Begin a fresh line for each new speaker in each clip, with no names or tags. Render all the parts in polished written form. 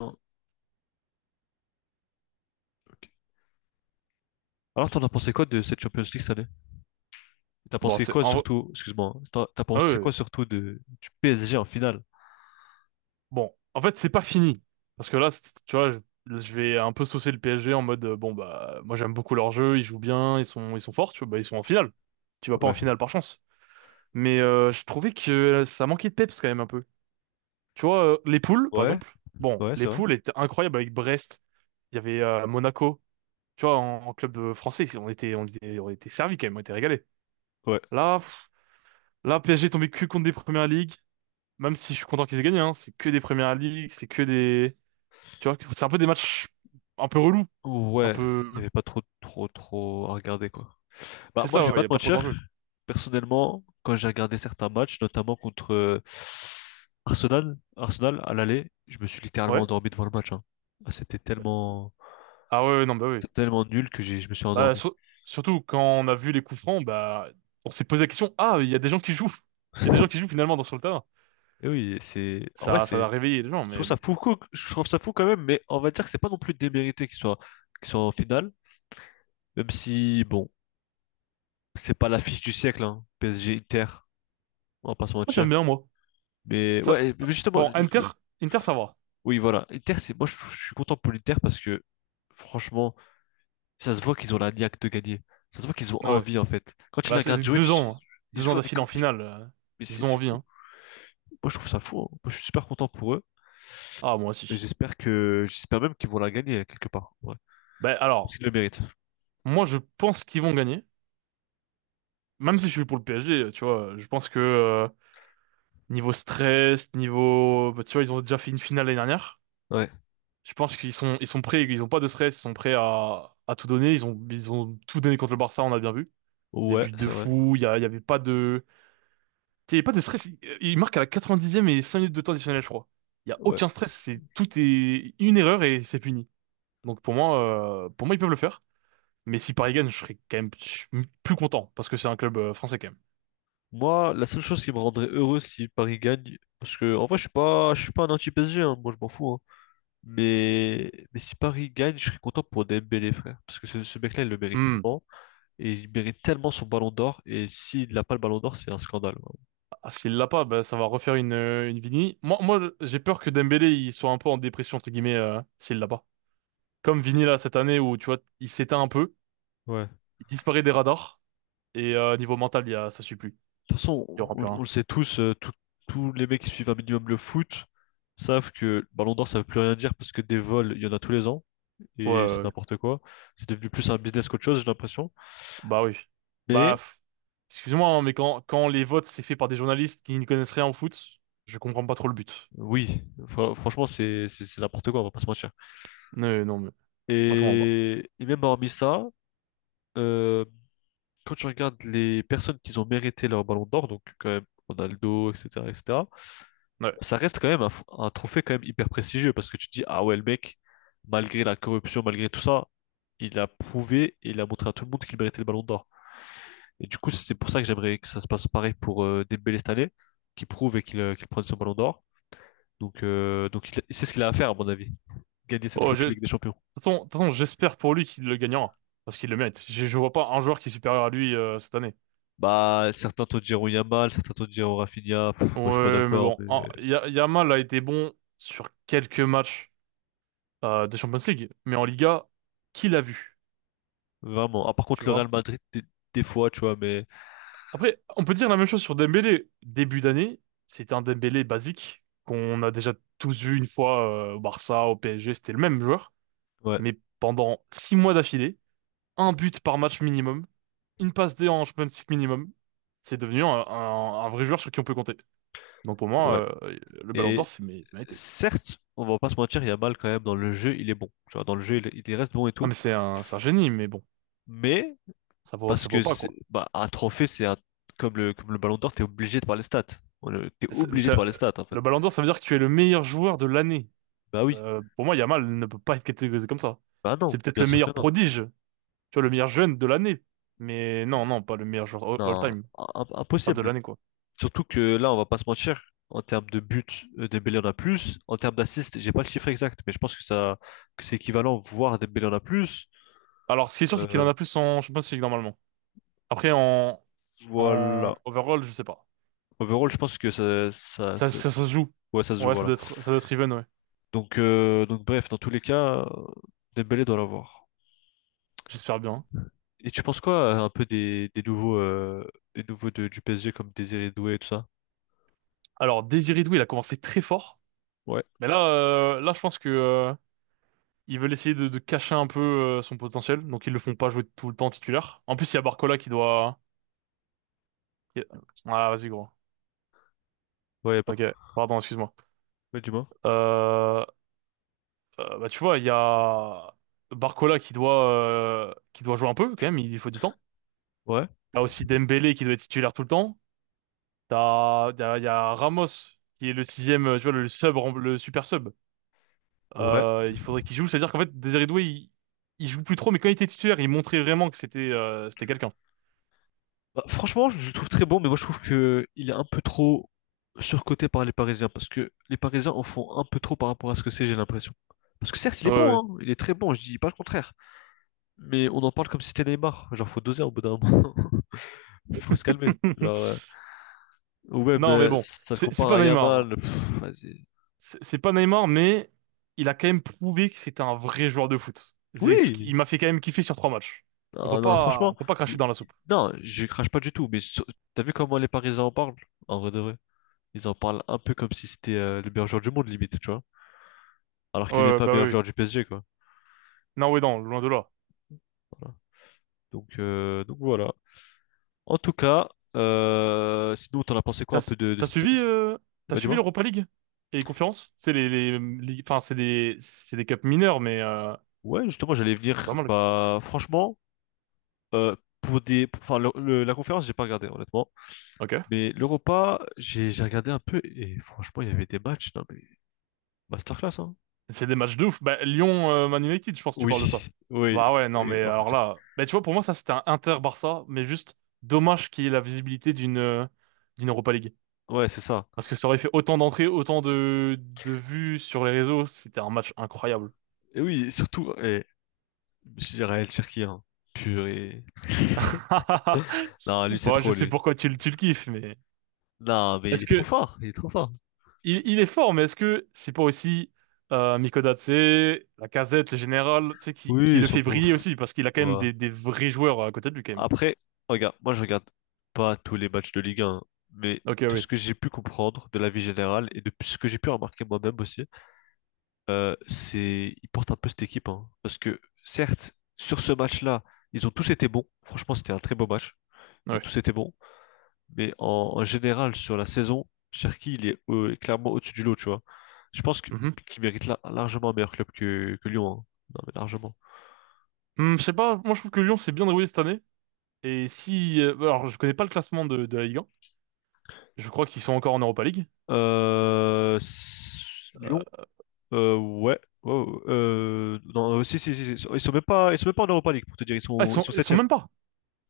Non. OK. Alors, t'en as pensé quoi de cette Champions League cette année? T'as
Bon,
pensé quoi surtout, excuse-moi, hein, t'as pensé
euh,
quoi surtout de, du PSG en finale?
bon, en fait, c'est pas fini. Parce que là, tu vois, je vais un peu saucer le PSG en mode, bon, bah, moi j'aime beaucoup leur jeu, ils jouent bien, ils sont forts, tu vois, bah, ils sont en finale. Tu vas pas en
Ouais,
finale par chance. Mais je trouvais que ça manquait de peps quand même un peu. Tu vois, les poules, par
ouais,
exemple. Bon,
ouais,
les
c'est vrai.
poules étaient incroyables avec Brest. Il y avait Monaco. Tu vois, en club français, on était servis quand même, on était régalés.
Ouais,
Là, PSG est tombé cul contre des premières ligues. Même si je suis content qu'ils aient gagné, hein, c'est que des Premières Ligues, c'est que des... Tu vois, c'est un peu des matchs un peu relous, un
ouais,
peu...
il n'y avait pas trop, trop, trop à regarder quoi. Bah,
C'est
moi, je
ça,
vais
ouais,
pas
y a
te
pas trop
mentir.
d'enjeux.
Personnellement, quand j'ai regardé certains matchs, notamment contre Arsenal, Arsenal à l'aller, je me suis
quoi.
littéralement
Ouais.
endormi devant le match, hein. Ah, c'était tellement,
Ah ouais, ouais, non, bah oui.
c'était tellement nul que je me suis
Bah,
endormi.
surtout quand on a vu les coups francs, bah, on s'est posé la question, ah, il y a des gens qui jouent. Il y a des gens qui jouent finalement dans sur le terrain.
Et oui, c'est, en vrai,
Ça
c'est.
a réveillé les gens,
Je
mais
trouve ça
bon.
fou, je trouve ça fou quand même, mais on va dire que c'est pas non plus démérité qu'ils soient en finale, même si, bon, c'est pas l'affiche du siècle, hein, PSG Inter, on va pas se
Moi, j'aime
mentir.
bien, moi.
Mais
Ça,
ouais, mais justement,
bon, Inter, Inter, ça va.
oui, voilà, Inter, moi je suis content pour l'Inter parce que, franchement, ça se voit qu'ils ont la niaque de gagner. Ça se voit qu'ils ont
Ouais.
envie en fait. Quand tu les
Bah, c'est
regardes
c'est
jouer,
deux ans, hein.
ils
2 ans
jouent avec
d'affilée en
envie,
finale.
mais c'est
Ils ont
c'est
envie,
fou.
hein.
Moi je trouve ça fou, hein. Moi je suis super content pour eux,
Ah, moi
et
aussi.
j'espère même qu'ils vont la gagner quelque part, ouais,
Bah,
parce
alors,
qu'ils le méritent.
moi, je pense qu'ils vont gagner. Même si je suis pour le PSG, tu vois, je pense que niveau stress, niveau, bah, tu vois, ils ont déjà fait une finale l'année dernière.
Ouais.
Je pense qu'ils sont prêts, ils ont pas de stress, ils sont prêts à tout donner. Ils ont tout donné contre le Barça, on a bien vu. Des
Ouais,
buts de
c'est vrai.
fou, il y avait pas de, tu sais, il y avait pas de stress. Ils marquent à la 90e et 5 minutes de temps additionnel, je crois. Il y a
Ouais.
aucun stress, c'est tout est une erreur et c'est puni. Donc pour moi, ils peuvent le faire. Mais si Paris gagne, je serais quand même plus content parce que c'est un club français quand
Moi, la seule chose qui me rendrait heureux si Paris gagne, parce que en vrai, je suis pas un anti-PSG, hein, moi je m'en fous, hein. Mais si Paris gagne, je serais content pour Dembélé, frère, parce que ce mec-là, il le mérite
même.
tellement, et il mérite tellement son ballon d'or, et s'il n'a pas le ballon d'or, c'est un scandale, vraiment.
Ah, s'il l'a pas, bah, ça va refaire une Vini. Moi, j'ai peur que Dembélé, il soit un peu en dépression, entre guillemets, s'il l'a pas. Comme Vini, là, cette année où, tu vois, il s'éteint un peu,
Ouais. De
il disparaît des radars, et niveau mental, il y a, ça suit plus.
toute façon,
Il y aura plus
on
rien.
le sait tous, tous les mecs qui suivent un minimum le foot savent que le ballon d'or, ça veut plus rien dire parce que des vols, il y en a tous les ans,
Ouais,
et c'est
ouais, ouais.
n'importe quoi. C'est devenu plus un business qu'autre chose, j'ai l'impression.
Bah oui. Bah,
Mais.
excuse-moi, hein, mais quand les votes, c'est fait par des journalistes qui n'y connaissent rien au foot, je comprends pas trop le but.
Oui, franchement, c'est n'importe quoi, on va pas se mentir.
Non, non, mais moi, je comprends
Et même hormis ça, euh, quand tu regardes les personnes qui ont mérité leur ballon d'or, donc quand même Ronaldo, etc., etc.,
pas. Ouais.
ça reste quand même un trophée quand même hyper prestigieux parce que tu te dis, ah ouais, le mec, malgré la corruption, malgré tout ça, il a prouvé et il a montré à tout le monde qu'il méritait le ballon d'or. Et du coup, c'est pour ça que j'aimerais que ça se passe pareil pour Dembélé cette année, qui prouve et qu'il prenne son ballon d'or. Donc c'est ce qu'il a à faire, à mon avis, gagner cette
Oh,
foutue
de
Ligue
toute
des Champions.
façon, de toute façon, j'espère pour lui qu'il le gagnera, parce qu'il le mérite. Je vois pas un joueur qui est supérieur à lui cette année.
Bah, certains te diront Yamal, certains te diront Rafinha. Pff, moi, je suis pas
Ouais, mais
d'accord,
bon,
mais
Yamal a été bon sur quelques matchs de Champions League, mais en Liga, qui l'a vu,
vraiment. Ah, par contre,
tu
le Real
vois?
Madrid, des fois, tu vois, mais
Après, on peut dire la même chose sur Dembélé. Début d'année, c'était un Dembélé basique qu'on a déjà tous vu une fois au Barça, au PSG, c'était le même joueur,
ouais,
mais pendant 6 mois d'affilée, un but par match minimum, une passe D en Champions League minimum, c'est devenu un vrai joueur sur qui on peut compter. Donc pour
ouais.
moi, le Ballon
Et
d'Or, c'est mérité.
certes, on va pas se mentir, Yamal, quand même, dans le jeu, il est bon. Tu vois, dans le jeu, il reste bon et
Ah
tout.
mais c'est un génie, mais bon,
Mais,
ça vaut,
parce
ça vaut
que
pas
c'est,
quoi.
bah, un trophée, c'est un, comme le Ballon d'Or, t'es obligé de voir les stats. T'es
Mais mais
obligé de
ça-
voir les stats, en fait.
le Ballon d'Or, ça veut dire que tu es le meilleur joueur de l'année.
Bah oui.
Pour moi, Yamal ne peut pas être catégorisé comme ça.
Bah non,
C'est peut-être
bien
le
sûr que
meilleur
non.
prodige, tu vois, le meilleur jeune de l'année. Mais non, non, pas le meilleur joueur all-
Non,
all-time. Pas de
impossible.
l'année, quoi.
Surtout que là, on va pas se mentir, en termes de buts, Dembélé en a plus. En termes d'assists, j'ai pas le chiffre exact, mais je pense que ça, que c'est équivalent, voire Dembélé en a plus.
Alors, ce qui est sûr, c'est qu'il en
Euh,
a plus en Champions League, normalement. Après, en
voilà.
overall, je sais pas.
Overall, je pense que
Ça, ça, ça se joue.
ouais, ça se joue,
Ouais, ça
voilà.
doit être, ça doit être even, ouais.
Donc bref, dans tous les cas, Dembélé doit l'avoir.
J'espère bien.
Et tu penses quoi un peu des nouveaux du PSG comme Désiré Doué et tout ça?
Alors, Désiré Doué, il a commencé très fort.
Ouais,
Mais là, je pense que ils veulent essayer de cacher un peu son potentiel, donc ils le font pas jouer tout le temps titulaire. En plus, il y a Barcola qui doit... Ah, vas-y, gros.
ouais, y a pas.
Ok, pardon, excuse-moi.
Ouais, dis-moi.
Euh, Bah, tu vois, il y a Barcola qui doit jouer un peu, quand même, il faut du temps.
Ouais,
T'as aussi Dembélé qui doit être titulaire tout le temps. Il y a Ramos qui est le sixième, tu vois, le super sub.
ouais.
Il faudrait qu'il joue, c'est-à-dire qu'en fait, Désiré Doué, il joue plus trop, mais quand il était titulaire, il montrait vraiment que c'était quelqu'un.
Bah, franchement, je le trouve très bon, mais moi je trouve que il est un peu trop surcoté par les Parisiens, parce que les Parisiens en font un peu trop par rapport à ce que c'est, j'ai l'impression. Parce que certes, il est
Ouais,
bon, hein, il est très bon, je dis pas le contraire, mais on en parle comme si c'était Neymar. Genre, faut doser au bout d'un moment, faut se calmer.
ouais.
Genre, euh, ou même,
Non, mais
euh,
bon,
ça le
c'est
compare
pas
à
Neymar.
Yamal. Pff, vas-y.
C'est pas Neymar, mais il a quand même prouvé que c'était un vrai joueur de foot.
Oui,
Il m'a fait quand même kiffer sur trois matchs. On peut
non, non,
pas, on
franchement,
peut pas cracher dans la soupe.
non, je crache pas du tout, mais t'as vu comment les Parisiens en parlent, en vrai de vrai? Ils en parlent un peu comme si c'était le meilleur joueur du monde, limite, tu vois. Alors
Ouais,
qu'il est même
ouais,
pas
bah
meilleur
oui. Oui.
joueur du PSG, quoi.
Non, oui, non, loin de là.
Voilà. Donc voilà. En tout cas, sinon, t'en as pensé quoi
T'as,
un
su-
peu de
t'as
cette...
suivi, euh, t'as
Bah,
suivi
dis-moi.
l'Europa League et les conférences? C'est les- Enfin, c'est des cups mineurs, mais
Ouais, justement, j'allais
c'est
venir.
pas mal.
Bah, franchement, euh, pour enfin, la conférence, j'ai pas regardé, honnêtement.
Ok.
Mais l'Europa, j'ai regardé un peu et franchement, il y avait des matchs, non, mais masterclass, hein.
C'est des matchs de ouf. Bah, Lyon, Man United, je pense que tu
Oui,
parles de ça.
oui,
Bah ouais, non,
oui,
mais
en
alors
fait.
là, bah tu vois, pour moi, ça c'était un Inter-Barça, mais juste dommage qu'il y ait la visibilité d'une Europa League.
Ouais, c'est ça.
Parce que ça aurait fait autant d'entrées, autant de vues sur les réseaux, c'était un match incroyable.
Et oui, surtout, et, je dirais El Cherki, hein. Purée. Non, lui, c'est
Bon, je
trop,
sais
lui.
pourquoi tu le kiffes, mais
Non, mais il
est-ce
est trop
que
fort, il est trop fort.
il est fort, mais est-ce que c'est pas aussi Mikodate, la casette le général, tu sais, qui,
Oui,
qui
ils
le
sont
fait
beaux.
briller aussi, parce qu'il a quand même des vrais joueurs à côté de lui, quand même.
Après, regarde, moi je regarde pas tous les matchs de Ligue 1, mais
Ok,
de ce
oui,
que j'ai pu comprendre de la vie générale et de ce que j'ai pu remarquer moi-même aussi, c'est ils portent un peu cette équipe, hein, parce que certes, sur ce match-là, ils ont tous été bons. Franchement, c'était un très beau match. Ils ont
ouais.
tous été bons, mais en général sur la saison, Cherki il est clairement au-dessus du lot, tu vois. Je pense qu'il mérite largement un meilleur club que Lyon, hein. Non mais largement.
Je sais pas, moi je trouve que Lyon s'est bien déroulé cette année. Et si. Alors, je connais pas le classement de la Ligue 1. Je crois qu'ils sont encore en Europa League. Euh,
Lyon. Ouais. Oh, non, si, si, si, si. Ils sont même pas en Europa League, pour te dire.
ah, ils
Ils
sont,
sont
ils sont
septième.
même pas.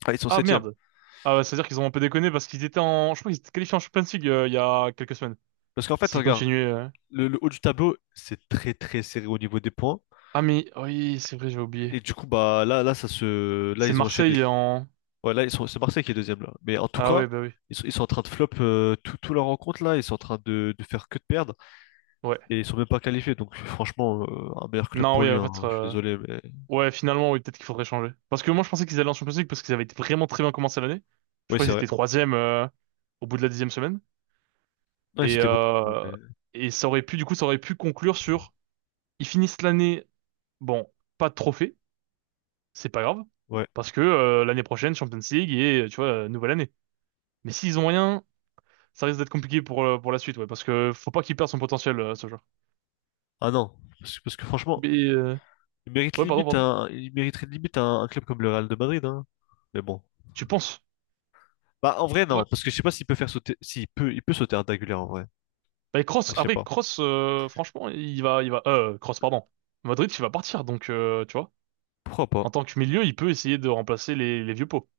Ah, ils sont
Ah
septième.
merde. Ah, ouais, c'est-à-dire qu'ils ont un peu déconné parce qu'ils étaient en. Je crois qu'ils étaient qualifiés en Champions League il y a quelques semaines.
Parce qu'en fait,
S'ils
regarde,
continuaient.
le haut du tableau, c'est très très serré au niveau des points.
Ah, mais oui, c'est vrai, j'ai oublié.
Et du coup, bah là, ça se. Là,
C'est
ils ont enchaîné.
Marseille en.
Ouais, là, ils sont. C'est Marseille qui est deuxième là. Mais en tout
Ah,
cas,
ouais, bah oui.
ils sont en train de flop tout leur rencontre là. Ils sont en train de faire que de perdre.
Ouais.
Et ils sont même pas qualifiés. Donc franchement, un meilleur club
Non,
pour
oui,
lui,
en
hein.
fait.
Je suis désolé, mais.
Ouais, finalement, oui, peut-être qu'il faudrait changer. Parce que moi je pensais qu'ils allaient en Champions League parce qu'ils avaient été vraiment très bien commencé l'année. Je
Oui,
crois
c'est
qu'ils
vrai.
étaient troisième au bout de la dixième semaine.
Non, ils
Et,
étaient bons. Mais-.
euh, et ça aurait pu, du coup, ça aurait pu conclure sur, ils finissent l'année, bon, pas de trophée, c'est pas grave,
Ouais.
parce que l'année prochaine, Champions League et, tu vois, nouvelle année. Mais s'ils ont rien, ça risque d'être compliqué pour la suite, ouais, parce que faut pas qu'il perde son potentiel, ce joueur.
Ah non. Parce que franchement,
Mais, ouais, pardon, pardon.
Il mériterait limite un club comme le Real de Madrid, hein. Mais bon.
Tu penses?
Bah, en vrai,
Ouais.
non, parce que je sais pas s'il peut faire sauter, s'il peut, il peut sauter un Dagulé en vrai.
Bah,
Ah,
Kroos,
je sais
après,
pas.
Kroos, franchement, il va, Kroos, pardon. Madrid, il va partir, donc, tu vois,
Pourquoi pas?
en tant que milieu, il peut essayer de remplacer les vieux pots.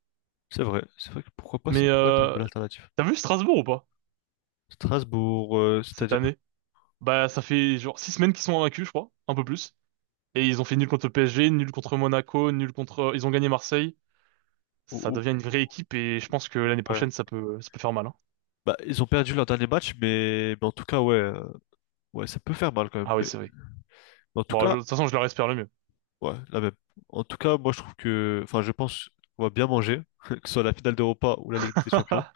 C'est vrai. C'est vrai que pourquoi pas,
Mais,
ça pourrait être une bonne alternative.
t'as vu Strasbourg ou pas,
Strasbourg,
cette
c'est-à-dire?
année? Bah, ça fait genre 6 semaines qu'ils sont invaincus, je crois, un peu plus. Et ils ont fait nul contre le PSG, nul contre Monaco, nul contre. Ils ont gagné Marseille.
Ou-
Ça
ou-
devient une vraie équipe et je pense que l'année
ouais.
prochaine, ça peut faire mal, hein.
Bah, ils ont perdu leur dernier match, mais en tout cas, ouais, ouais, ça peut faire mal quand même.
Ah oui,
Mais,
c'est vrai.
mais en tout
Bon,
cas,
de toute façon, je leur espère le mieux.
ouais, la même. En tout cas, moi, je trouve que, enfin, je pense qu'on va bien manger, que ce soit la finale d'Europa ou la Ligue des Champions.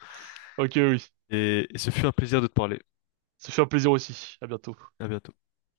Ok, oui.
Et ce fut un plaisir de te parler.
Ça fait un plaisir aussi. À bientôt.
À bientôt.